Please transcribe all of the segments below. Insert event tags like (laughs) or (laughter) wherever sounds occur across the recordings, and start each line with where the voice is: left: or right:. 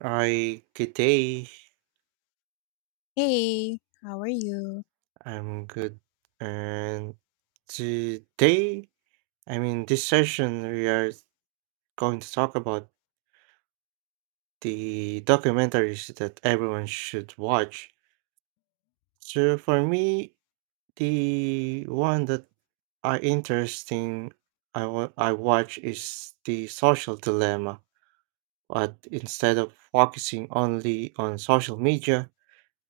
right: Hi, good day.
left: Hey, how are you?
right: I'm good. And today, this session, we are going to talk about the documentaries that everyone should watch. So for me, the one that are interesting I watch is the Social Dilemma, but instead of focusing only on social media,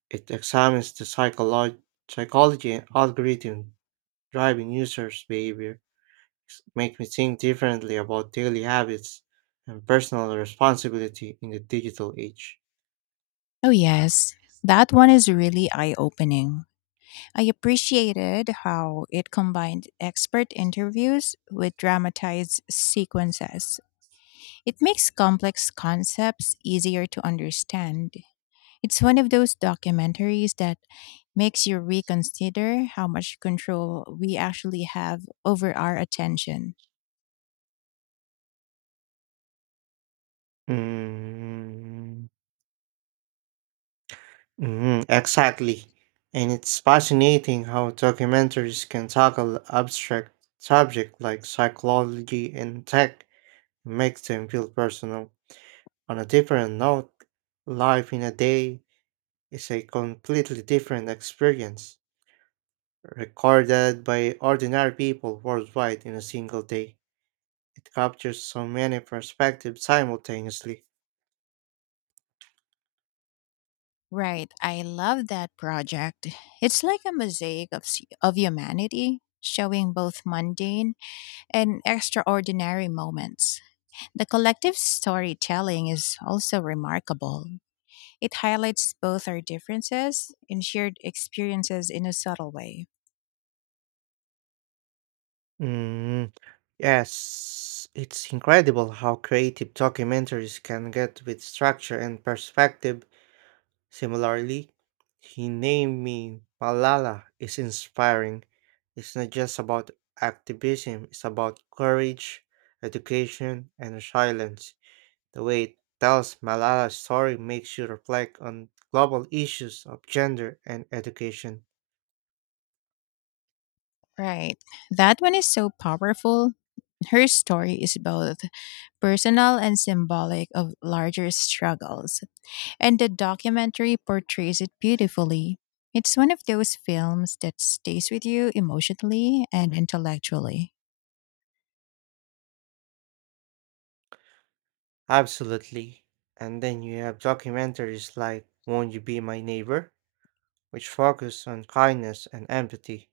right: it examines the psychology and algorithm driving users' behavior make me think differently about daily habits and personal responsibility in the digital age.
left: Oh, yes. That one is really eye opening. I appreciated how it combined expert interviews with dramatized sequences. It makes complex concepts easier to understand. It's one of those documentaries that makes you reconsider how much control we actually have over our attention.
right: Mm, mhm, exactly. And it's fascinating how documentaries can tackle abstract subjects like psychology and tech and make them feel personal. On a different note, Life in a Day is a completely different experience, recorded by ordinary people worldwide in a single day. It captures so many perspectives simultaneously.
left: Right, I love that project. It's like a mosaic of, of humanity, showing both mundane and extraordinary moments. The collective storytelling is also remarkable. It highlights both our differences and shared experiences in a subtle way.
right: Mm, yes, it's incredible how creative documentaries can get with structure and perspective. Similarly, He Named Me Malala is inspiring. It's not just about activism, it's about courage, education, and silence. The way it tells Malala's story makes you reflect on global issues of gender and education.
left: Right, that one is so powerful. Her story is both personal and symbolic of larger struggles, and the documentary portrays it beautifully. It's one of those films that stays with you emotionally and intellectually.
right: Absolutely. And then you have documentaries like Won't You Be My Neighbor, which focus on kindness and empathy.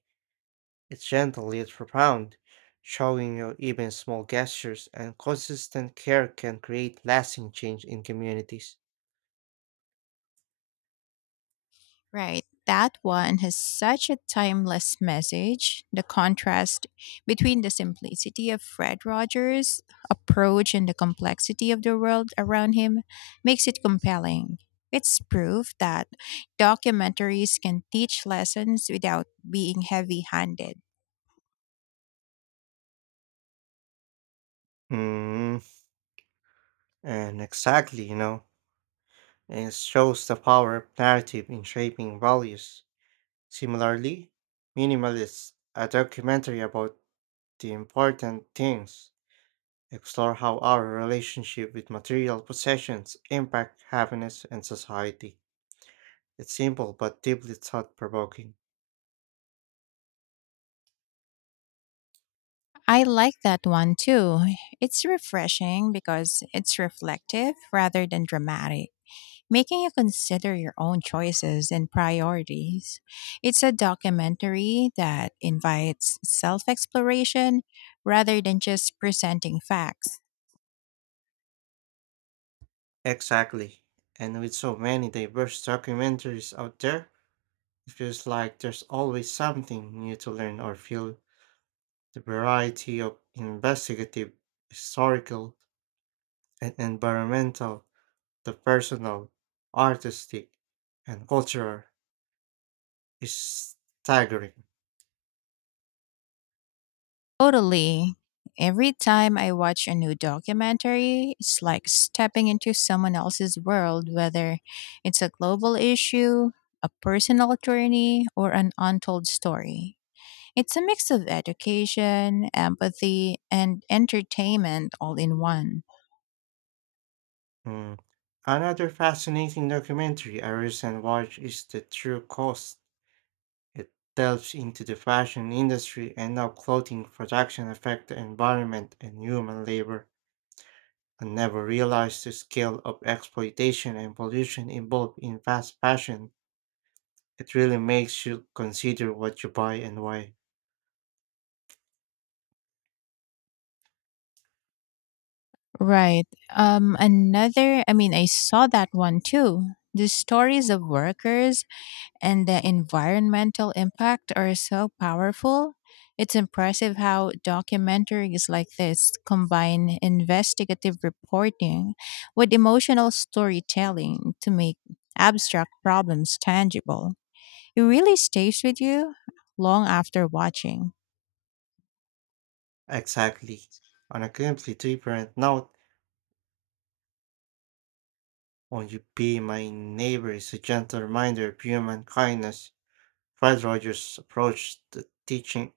right: It's gentle yet profound, showing you even small gestures and consistent care can create lasting change in communities.
left: Right. That one has such a timeless message. The contrast between the simplicity of Fred Rogers' approach and the complexity of the world around him makes it compelling. It's proof that documentaries can teach lessons without being heavy handed.
right: Mm, and exactly, and it shows the power of narrative in shaping values. Similarly, Minimalist, a documentary about the important things, explore how our relationship with material possessions impact happiness and society. It's simple but deeply thought-provoking.
left: I like that one too. It's refreshing because it's reflective rather than dramatic, making you consider your own choices and priorities. It's a documentary that invites self exploration rather than just presenting facts.
right: Exactly. And with so many diverse documentaries out there, it feels like there's always something new to learn or feel. The variety of investigative, historical, and environmental the personal, artistic, and cultural is staggering.
left: Totally. Every time I watch a new documentary, it's like stepping into someone else's world, whether it's a global issue, a personal journey, or an untold story. It's a mix of education, empathy, and entertainment all in one.
right: Mm. Another fascinating documentary I recently watched is The True Cost. It delves into the fashion industry and how clothing production affects the environment and human labor. I never realized the scale of exploitation and pollution involved in fast fashion. It really makes you consider what you buy and why.
left: Right. Another I saw that one too. The stories of workers and the environmental impact are so powerful. It's impressive how documentaries like this combine investigative reporting with emotional storytelling to make abstract problems tangible. It really stays with you long after watching.
right: Exactly. On a completely different note, Won't You Be My Neighbor is a gentle reminder of human kindness. Fred Rogers' approach to teaching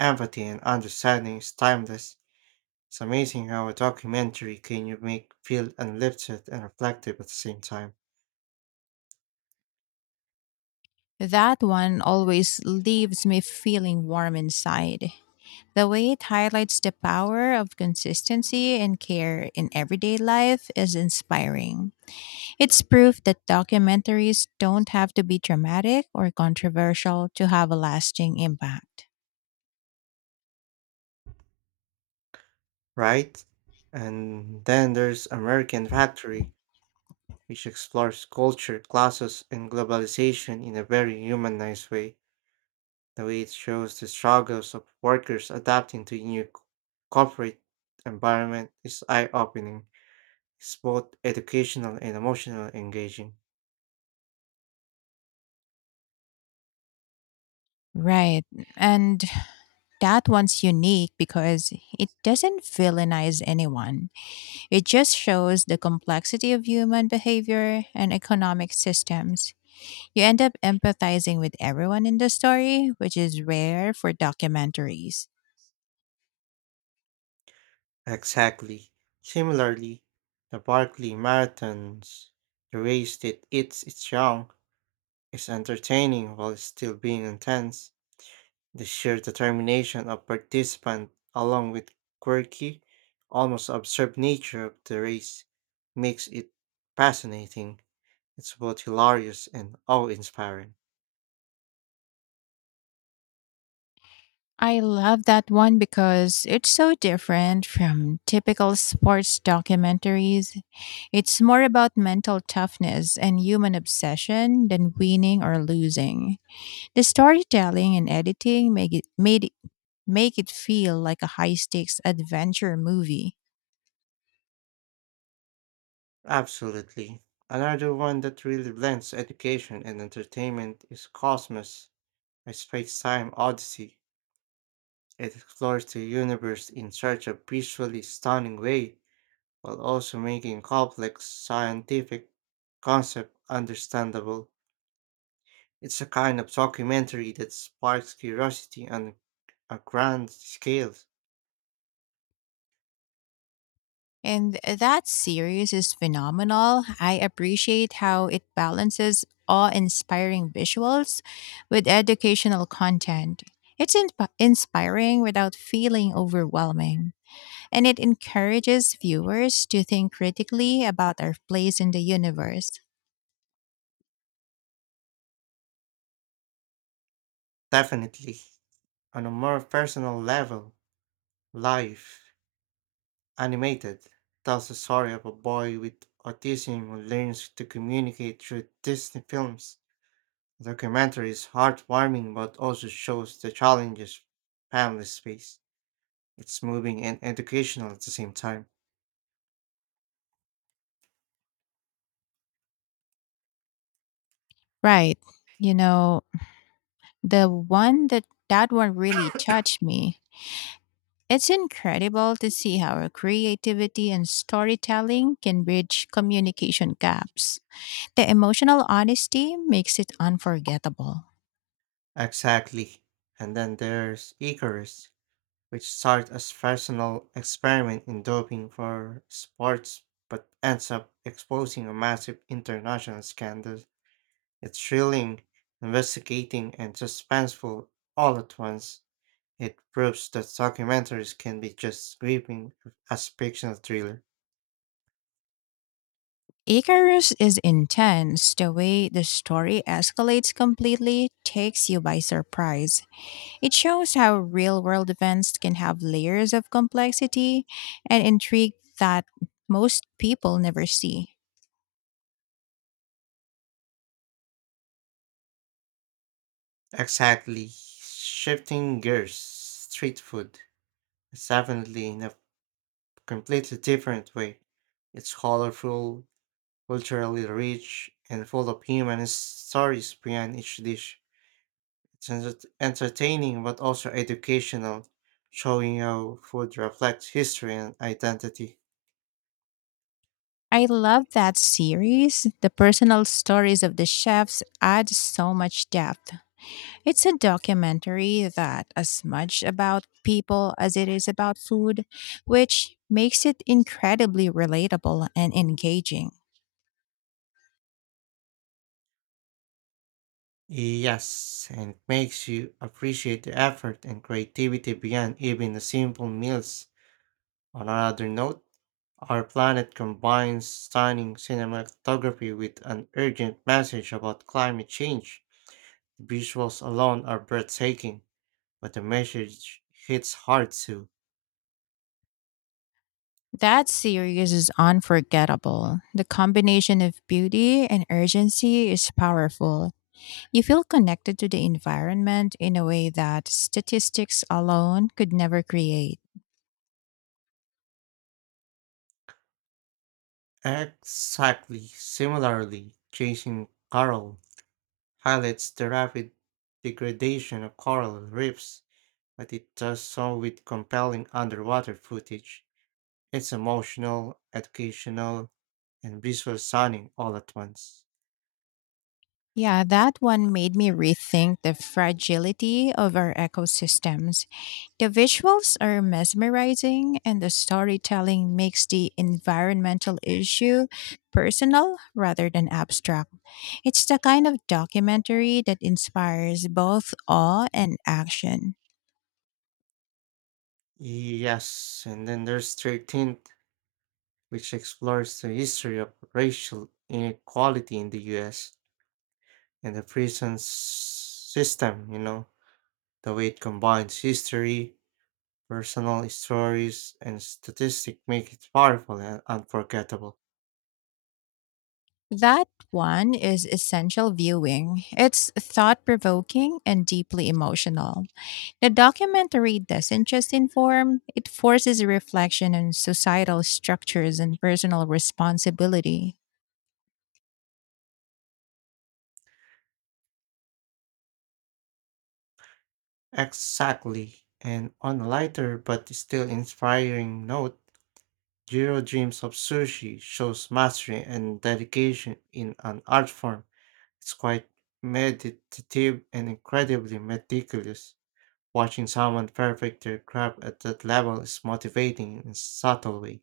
right: empathy and understanding is timeless. It's amazing how a documentary can you make feel uplifted and reflective at the same time,
left: That one always leaves me feeling warm inside. The way it highlights the power of consistency and care in everyday life is inspiring. It's proof that documentaries don't have to be dramatic or controversial to have a lasting impact.
right: right? And then there's American Factory, which explores culture, classes, and globalization in a very humanized way. The way it shows the struggles of workers adapting to new corporate environment is eye-opening. It's both educational and emotional engaging.
left: Right. And that one's unique because it doesn't villainize anyone. It just shows the complexity of human behavior and economic systems. You end up empathizing with everyone in the story, which is rare for documentaries.
right: Exactly. Similarly, the Barkley Marathons, the race that eats its young, is entertaining while still being intense. The sheer determination of participants, along with quirky, almost absurd nature of the race, makes it fascinating. It's both hilarious and awe-inspiring.
left: I love that one because it's so different from typical sports documentaries. It's more about mental toughness and human obsession than winning or losing. The storytelling and editing make it feel like a high stakes adventure movie.
right: Absolutely. Another one that really blends education and entertainment is Cosmos, a Space-Time Odyssey. It explores the universe in such a visually stunning way, while also making complex scientific concepts understandable. It's a kind of documentary that sparks curiosity on a grand scale.
left: And that series is phenomenal. I appreciate how it balances awe inspiring visuals with educational content. It's inspiring without feeling overwhelming, and it encourages viewers to think critically about our place in the universe.
right: Definitely. On a more personal level, Life, Animated tells the story of a boy with autism who learns to communicate through Disney films. The documentary is heartwarming but also shows the challenges families face. It's moving and educational at the same time.
left: Right. You know, the one that that one really touched me. It's incredible to see how our creativity and storytelling can bridge communication gaps. The emotional honesty makes it unforgettable.
right: Exactly. And then there's Icarus, which starts as personal experiment in doping for sports but ends up exposing a massive international scandal. It's thrilling, investigating, and suspenseful all at once. It proves that documentaries can be just as gripping as fictional thriller.
left: Icarus is intense. The way the story escalates completely takes you by surprise. It shows how real world events can have layers of complexity and intrigue that most people never see.
right: Exactly. Shifting gears, Street Food is definitely in a completely different way. It's colorful, culturally rich, and full of human stories behind each dish. It's entertaining but also educational, showing how food reflects history and identity.
left: I love that series. The personal stories of the chefs add so much depth. It's a documentary that as much about people as it is about food, which makes it incredibly relatable and engaging.
right: Yes, and makes you appreciate the effort and creativity beyond even the simple meals. On another note, Our Planet combines stunning cinematography with an urgent message about climate change. The visuals alone are breathtaking, but the message hits hard too.
left: That series is unforgettable. The combination of beauty and urgency is powerful. You feel connected to the environment in a way that statistics alone could never create.
right: Exactly similarly, Chasing Coral highlights the rapid degradation of coral reefs but it does so with compelling underwater footage. It's emotional, educational, and visual stunning all at once.
left: Yeah, that one made me rethink the fragility of our ecosystems. The visuals are mesmerizing, and the storytelling makes the environmental issue personal rather than abstract. It's the kind of documentary that inspires both awe and action.
right: Yes, and then there's 13th, which explores the history of racial inequality in the US and the prison system. The way it combines history, personal stories, and statistics make it powerful and unforgettable.
left: That one is essential viewing. It's thought provoking and deeply emotional. The documentary doesn't just inform, it forces reflection on societal structures and personal responsibility.
right: Exactly. And on a lighter but still inspiring note, Jiro Dreams of Sushi shows mastery and dedication in an art form. It's quite meditative and incredibly meticulous. Watching someone perfect their craft at that level is motivating in a subtle way.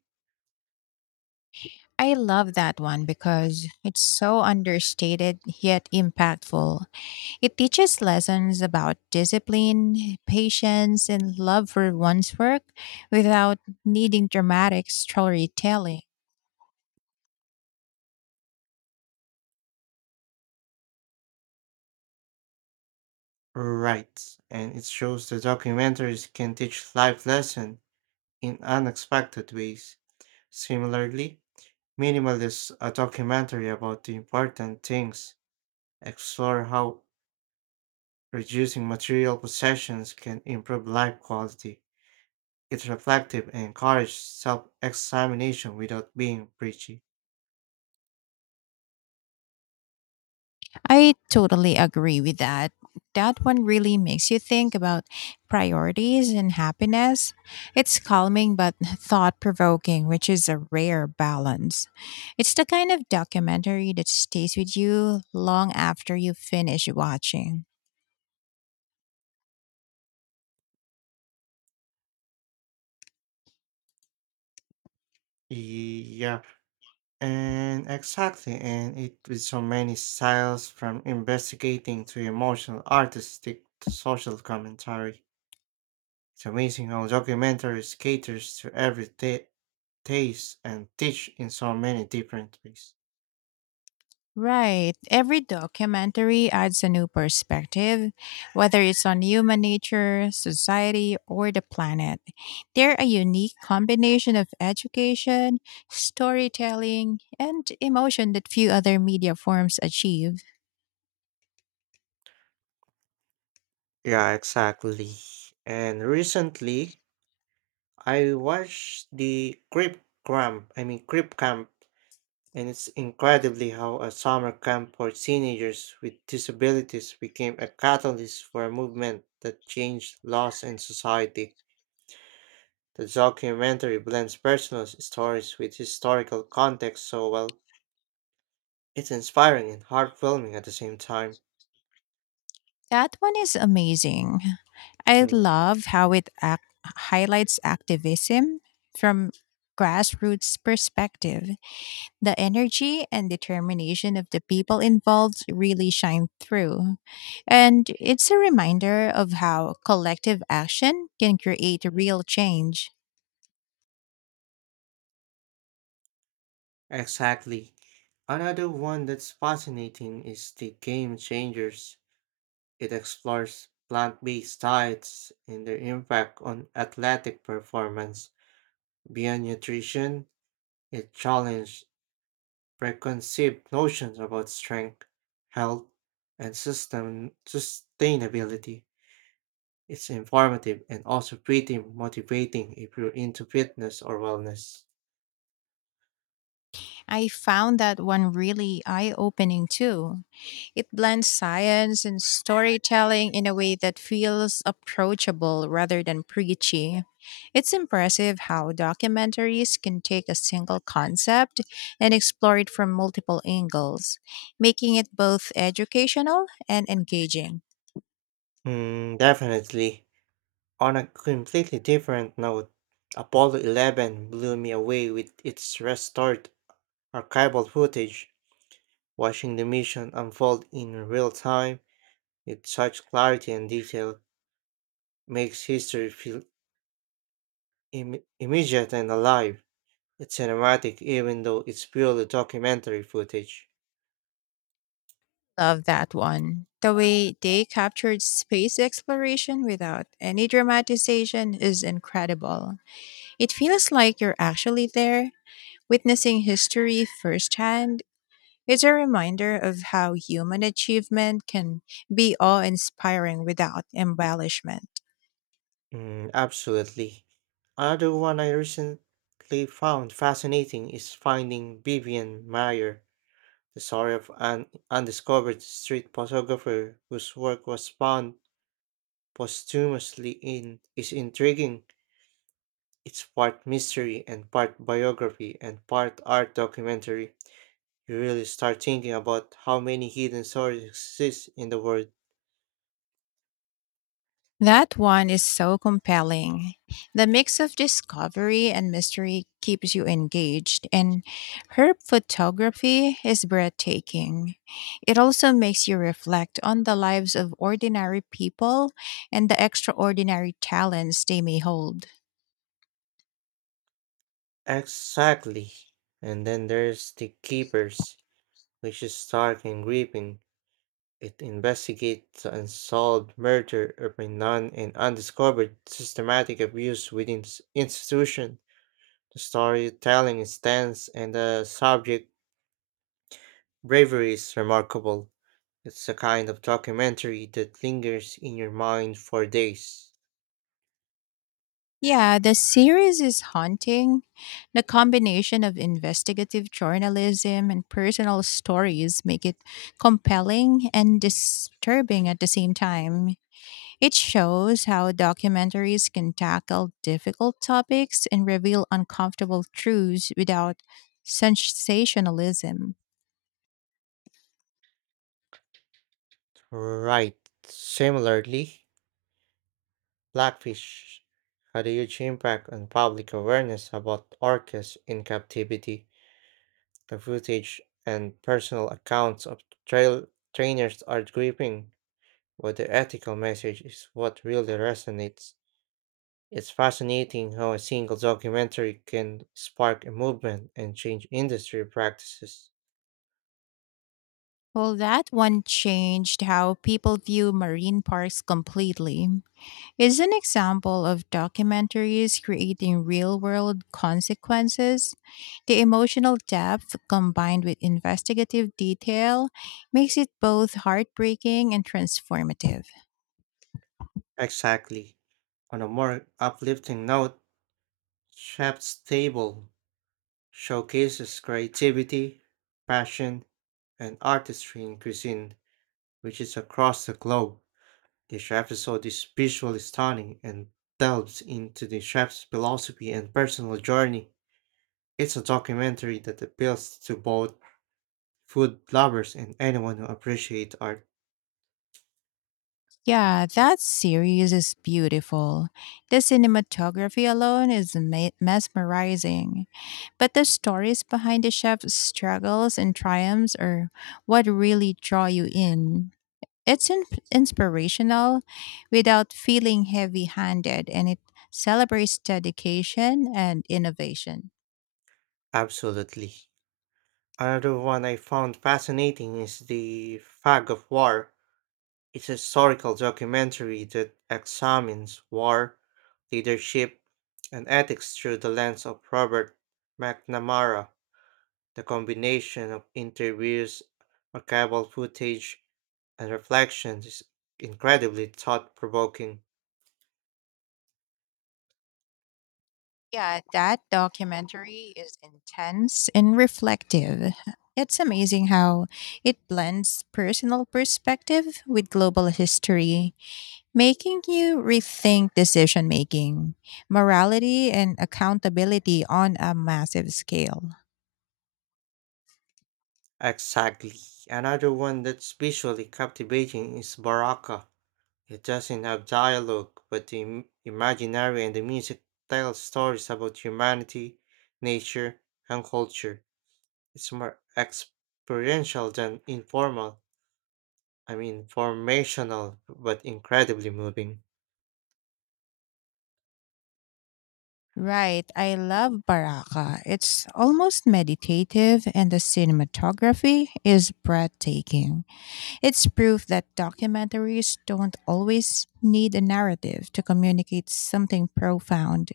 left: I love that one because it's so understated yet impactful. It teaches lessons about discipline, patience, and love for one's work without needing dramatic storytelling.
right: Right. And it shows the documentaries can teach life lessons in unexpected ways. Similarly, Minimal is a documentary about the important things, explore how reducing material possessions can improve life quality. It's reflective and encourages self examination without being preachy.
left: I totally agree with that. That one really makes you think about priorities and happiness. It's calming but (laughs) thought provoking, which is a rare balance. It's the kind of documentary that stays with you long after you finish watching.
right: Yeah, and exactly, and it with so many styles from investigating to emotional artistic to social commentary. It's amazing how documentaries caters to every taste and teach in so many different ways.
left: Right. Every documentary adds a new perspective, whether it's on human nature, society, or the planet. They're a unique combination of education, storytelling, and emotion that few other media forms achieve.
right: Yeah, exactly. And recently, I watched the Crip Camp. I mean Crip Camp, and it's incredibly how a summer camp for teenagers with disabilities became a catalyst for a movement that changed laws and society. The documentary blends personal stories with historical context so well. It's inspiring and heartwarming at the same time.
left: That one is amazing. I
right: Mm,
left: love how highlights activism from grassroots perspective. The energy and determination of the people involved really shine through. And it's a reminder of how collective action can create real change.
right: Exactly. Another one that's fascinating is the Game Changers. It explores plant based diets and their impact on athletic performance. Beyond nutrition, it challenges preconceived notions about strength, health, and system sustainability. It's informative and also pretty motivating if you're into fitness or wellness.
left: I found that one really eye opening too. It blends science and storytelling in a way that feels approachable rather than preachy. It's impressive how documentaries can take a single concept and explore it from multiple angles, making it both educational and engaging.
right: Definitely. On a completely different note, Apollo 11 blew me away with its restored archival footage. Watching the mission unfold in real time with such clarity and detail makes history feel immediate and alive. It's cinematic even though it's purely documentary footage.
left: Love that one. The way they captured space exploration without any dramatization is incredible. It feels like you're actually there, witnessing history firsthand. It's a reminder of how human achievement can be awe inspiring without embellishment.
right: Absolutely. Another one I recently found fascinating is Finding Vivian Mayer, the story of an undiscovered street photographer whose work was found posthumously in is intriguing. It's part mystery and part biography and part art documentary. You really start thinking about how many hidden stories exist in the world.
left: That one is so compelling. The mix of discovery and mystery keeps you engaged, and her photography is breathtaking. It also makes you reflect on the lives of ordinary people and the extraordinary talents they may hold.
right: Exactly. And then there's The Keepers, which is dark and gripping. It investigates the unsolved murder of a nun and undiscovered systematic abuse within the institution. The storytelling is tense and the subject bravery is remarkable. It's a kind of documentary that lingers in your mind for days.
left: Yeah, the series is haunting. The combination of investigative journalism and personal stories make it compelling and disturbing at the same time. It shows how documentaries can tackle difficult topics and reveal uncomfortable truths without sensationalism.
right: Right. Similarly, Blackfish had a huge impact on public awareness about orcas in captivity. The footage and personal accounts of trail trainers are gripping, but the ethical message is what really resonates. It's fascinating how a single documentary can spark a movement and change industry practices.
left: Well, that one changed how people view marine parks completely. Is an example of documentaries creating real world consequences. The emotional depth combined with investigative detail makes it both heartbreaking and transformative.
right: Exactly. On a more uplifting note, Chef's Table showcases creativity, passion, and artistry in cuisine, which is across the globe. Each episode is visually stunning and delves into the chef's philosophy and personal journey. It's a documentary that appeals to both food lovers and anyone who appreciates art.
left: Yeah, that series is beautiful. The cinematography alone is mesmerizing. But the stories behind the chef's struggles and triumphs are what really draw you in. It's inspirational without feeling heavy handed, and it celebrates dedication and innovation.
right: Absolutely. Another one I found fascinating is The Fog of War. It's a historical documentary that examines war, leadership, and ethics through the lens of Robert McNamara. The combination of interviews, archival footage, and reflections is incredibly thought provoking.
left: Yeah, that documentary is intense and reflective. It's amazing how it blends personal perspective with global history, making you rethink decision making, morality, and accountability on a massive scale.
right: Exactly. Another one that's visually captivating is Baraka. It doesn't have dialogue, but the imaginary and the music tell stories about humanity, nature, and culture. It's more experiential than formational, but incredibly moving.
left: Right, I love Baraka. It's almost meditative, and the cinematography is breathtaking. It's proof that documentaries don't always need a narrative to communicate something profound.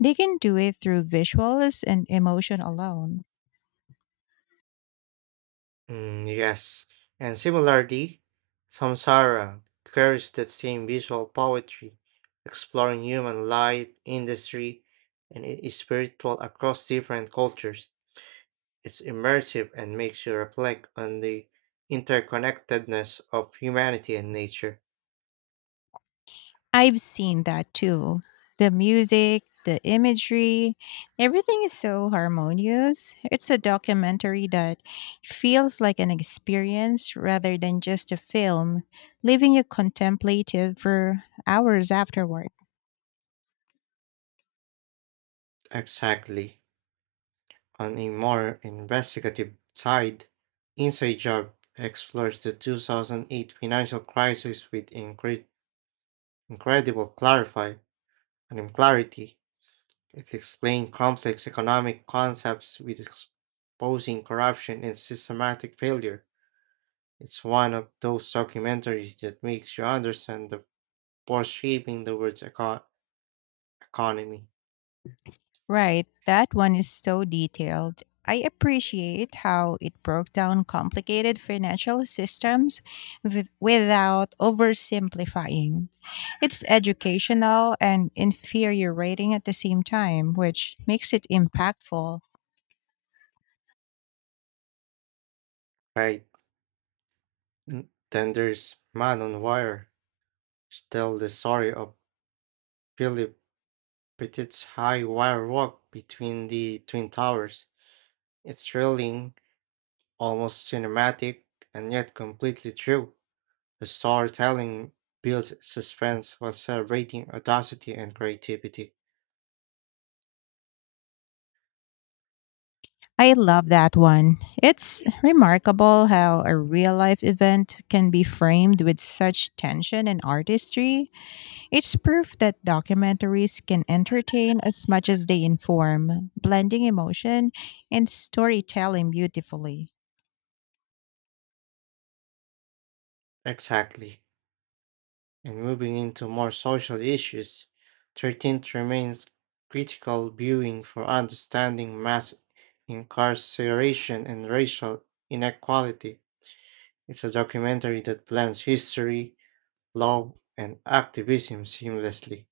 left: They can do it through visuals and emotion alone.
right: Yes. And similarly, Samsara carries that same visual poetry, exploring human life, industry, and it is spiritual across different cultures. It's immersive and makes you reflect on the interconnectedness of humanity and nature.
left: I've seen that too. The music, the imagery, everything is so harmonious. It's a documentary that feels like an experience rather than just a film, leaving you contemplative for hours afterward.
right: Exactly. On a more investigative side, Inside Job explores the 2008 financial crisis with incredible clarity. It explains complex economic concepts with exposing corruption and systematic failure. It's one of those documentaries that makes you understand the force shaping the world's economy.
left: Right, that one is so detailed. I appreciate how it broke down complicated financial systems without oversimplifying. It's educational and infuriating at the same time, which makes it impactful.
right: Right. And then there's Man on Wire, tell the story of Philip with its high wire walk between the twin towers. It's thrilling, almost cinematic, and yet completely true. The storytelling builds suspense while celebrating audacity and creativity.
left: I love that one. It's remarkable how a real life event can be framed with such tension and artistry. It's proof that documentaries can entertain as much as they inform, blending emotion and storytelling beautifully.
right: Exactly. And moving into more social issues, 13th remains critical viewing for understanding mass incarceration and racial inequality. It's a documentary that blends history, law, and activism seamlessly.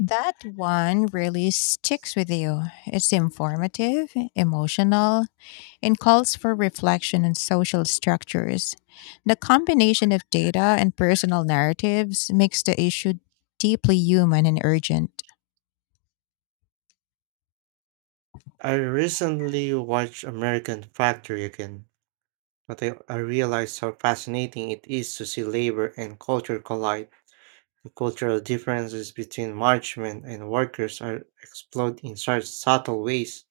left: That one really sticks with you. It's informative, emotional, and calls for reflection on social structures. The combination of data and personal narratives makes the issue deeply human and urgent.
right: I recently watched American Factory again, but I realized how fascinating it is to see labor and culture collide. The cultural differences between marchmen and workers are explored in such subtle ways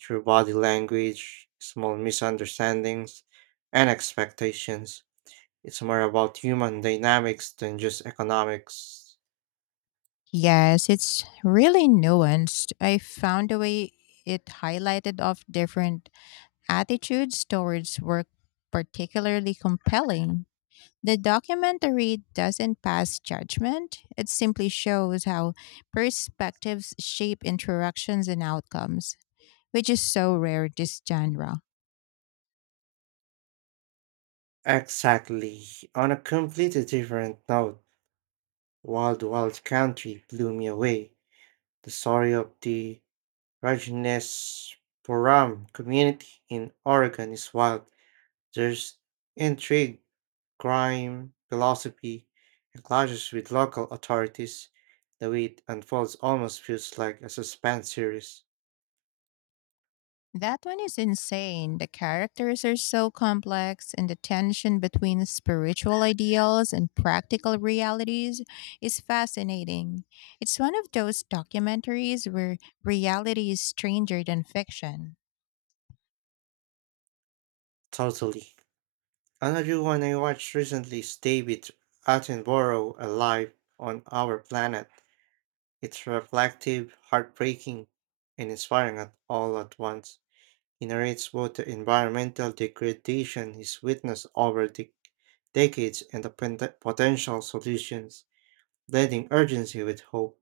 right: through body language, small misunderstandings, and expectations. It's more about human dynamics than just economics.
left: Yes, it's really nuanced. I found the way it highlighted of different attitudes towards work particularly compelling. The documentary doesn't pass judgment, it simply shows how perspectives shape interactions and outcomes, which is so rare this genre.
right: Exactly. On a completely different note, Wild Wild Country blew me away. The story of the Rajneshpuram community in Oregon is wild. There's intrigue, crime, philosophy, and clashes with local authorities. The way it unfolds almost feels like a suspense series.
left: That one is insane. The characters are so complex, and the tension between spiritual ideals and practical realities is fascinating. It's one of those documentaries where reality is stranger than fiction.
right: Totally. Another one I watched recently is David Attenborough Alive on Our Planet. It's reflective, heartbreaking, and inspiring at all at once. He narrates both the environmental degradation he's witnessed over the decades and the potential solutions, blending urgency with hope.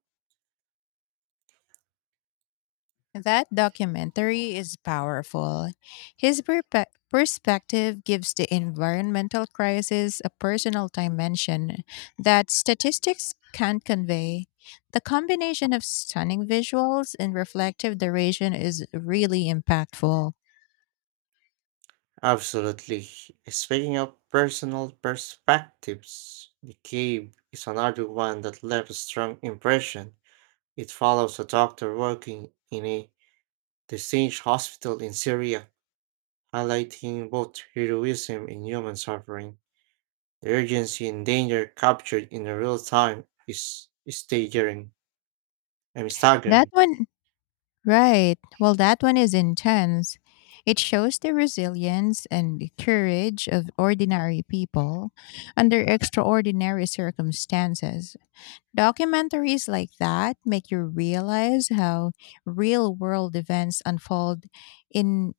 left: That documentary is powerful. His perspective gives the environmental crisis a personal dimension that statistics can't convey. The combination of stunning visuals and reflective duration is really impactful.
right: Absolutely. Speaking of personal perspectives, The Cave is another one that left a strong impression. It follows a doctor working in a besieged hospital in Syria, highlighting both heroism and human suffering. The urgency and danger captured in a real time is staggering. I'm
left: That
right: staggering.
left: one, right. Well, that one is intense. It shows the resilience and courage of ordinary people under extraordinary circumstances. Documentaries like that make you realize how real world events unfold in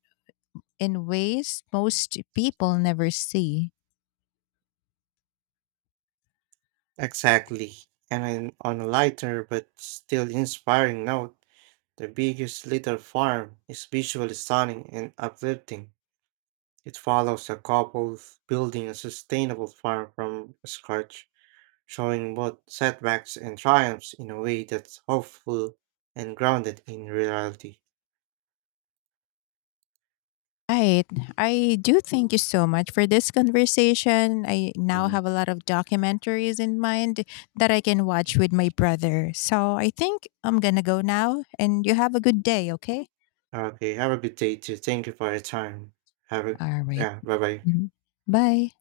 left: in ways most people never see.
right: Exactly. And then on a lighter but still inspiring note, the biggest little farm is visually stunning and uplifting. It follows a couple building a sustainable farm from scratch, showing both setbacks and triumphs in a way that's hopeful and grounded in reality.
left: Right. I do thank you so much for this conversation. I now have a lot of documentaries in mind that I can watch with my brother. So I think I'm going to go now and you have a good day, okay?
right: Okay, have a good day too. Thank you for your time. Have a
left: All right.
right: yeah, bye.
left: Mhm. Bye.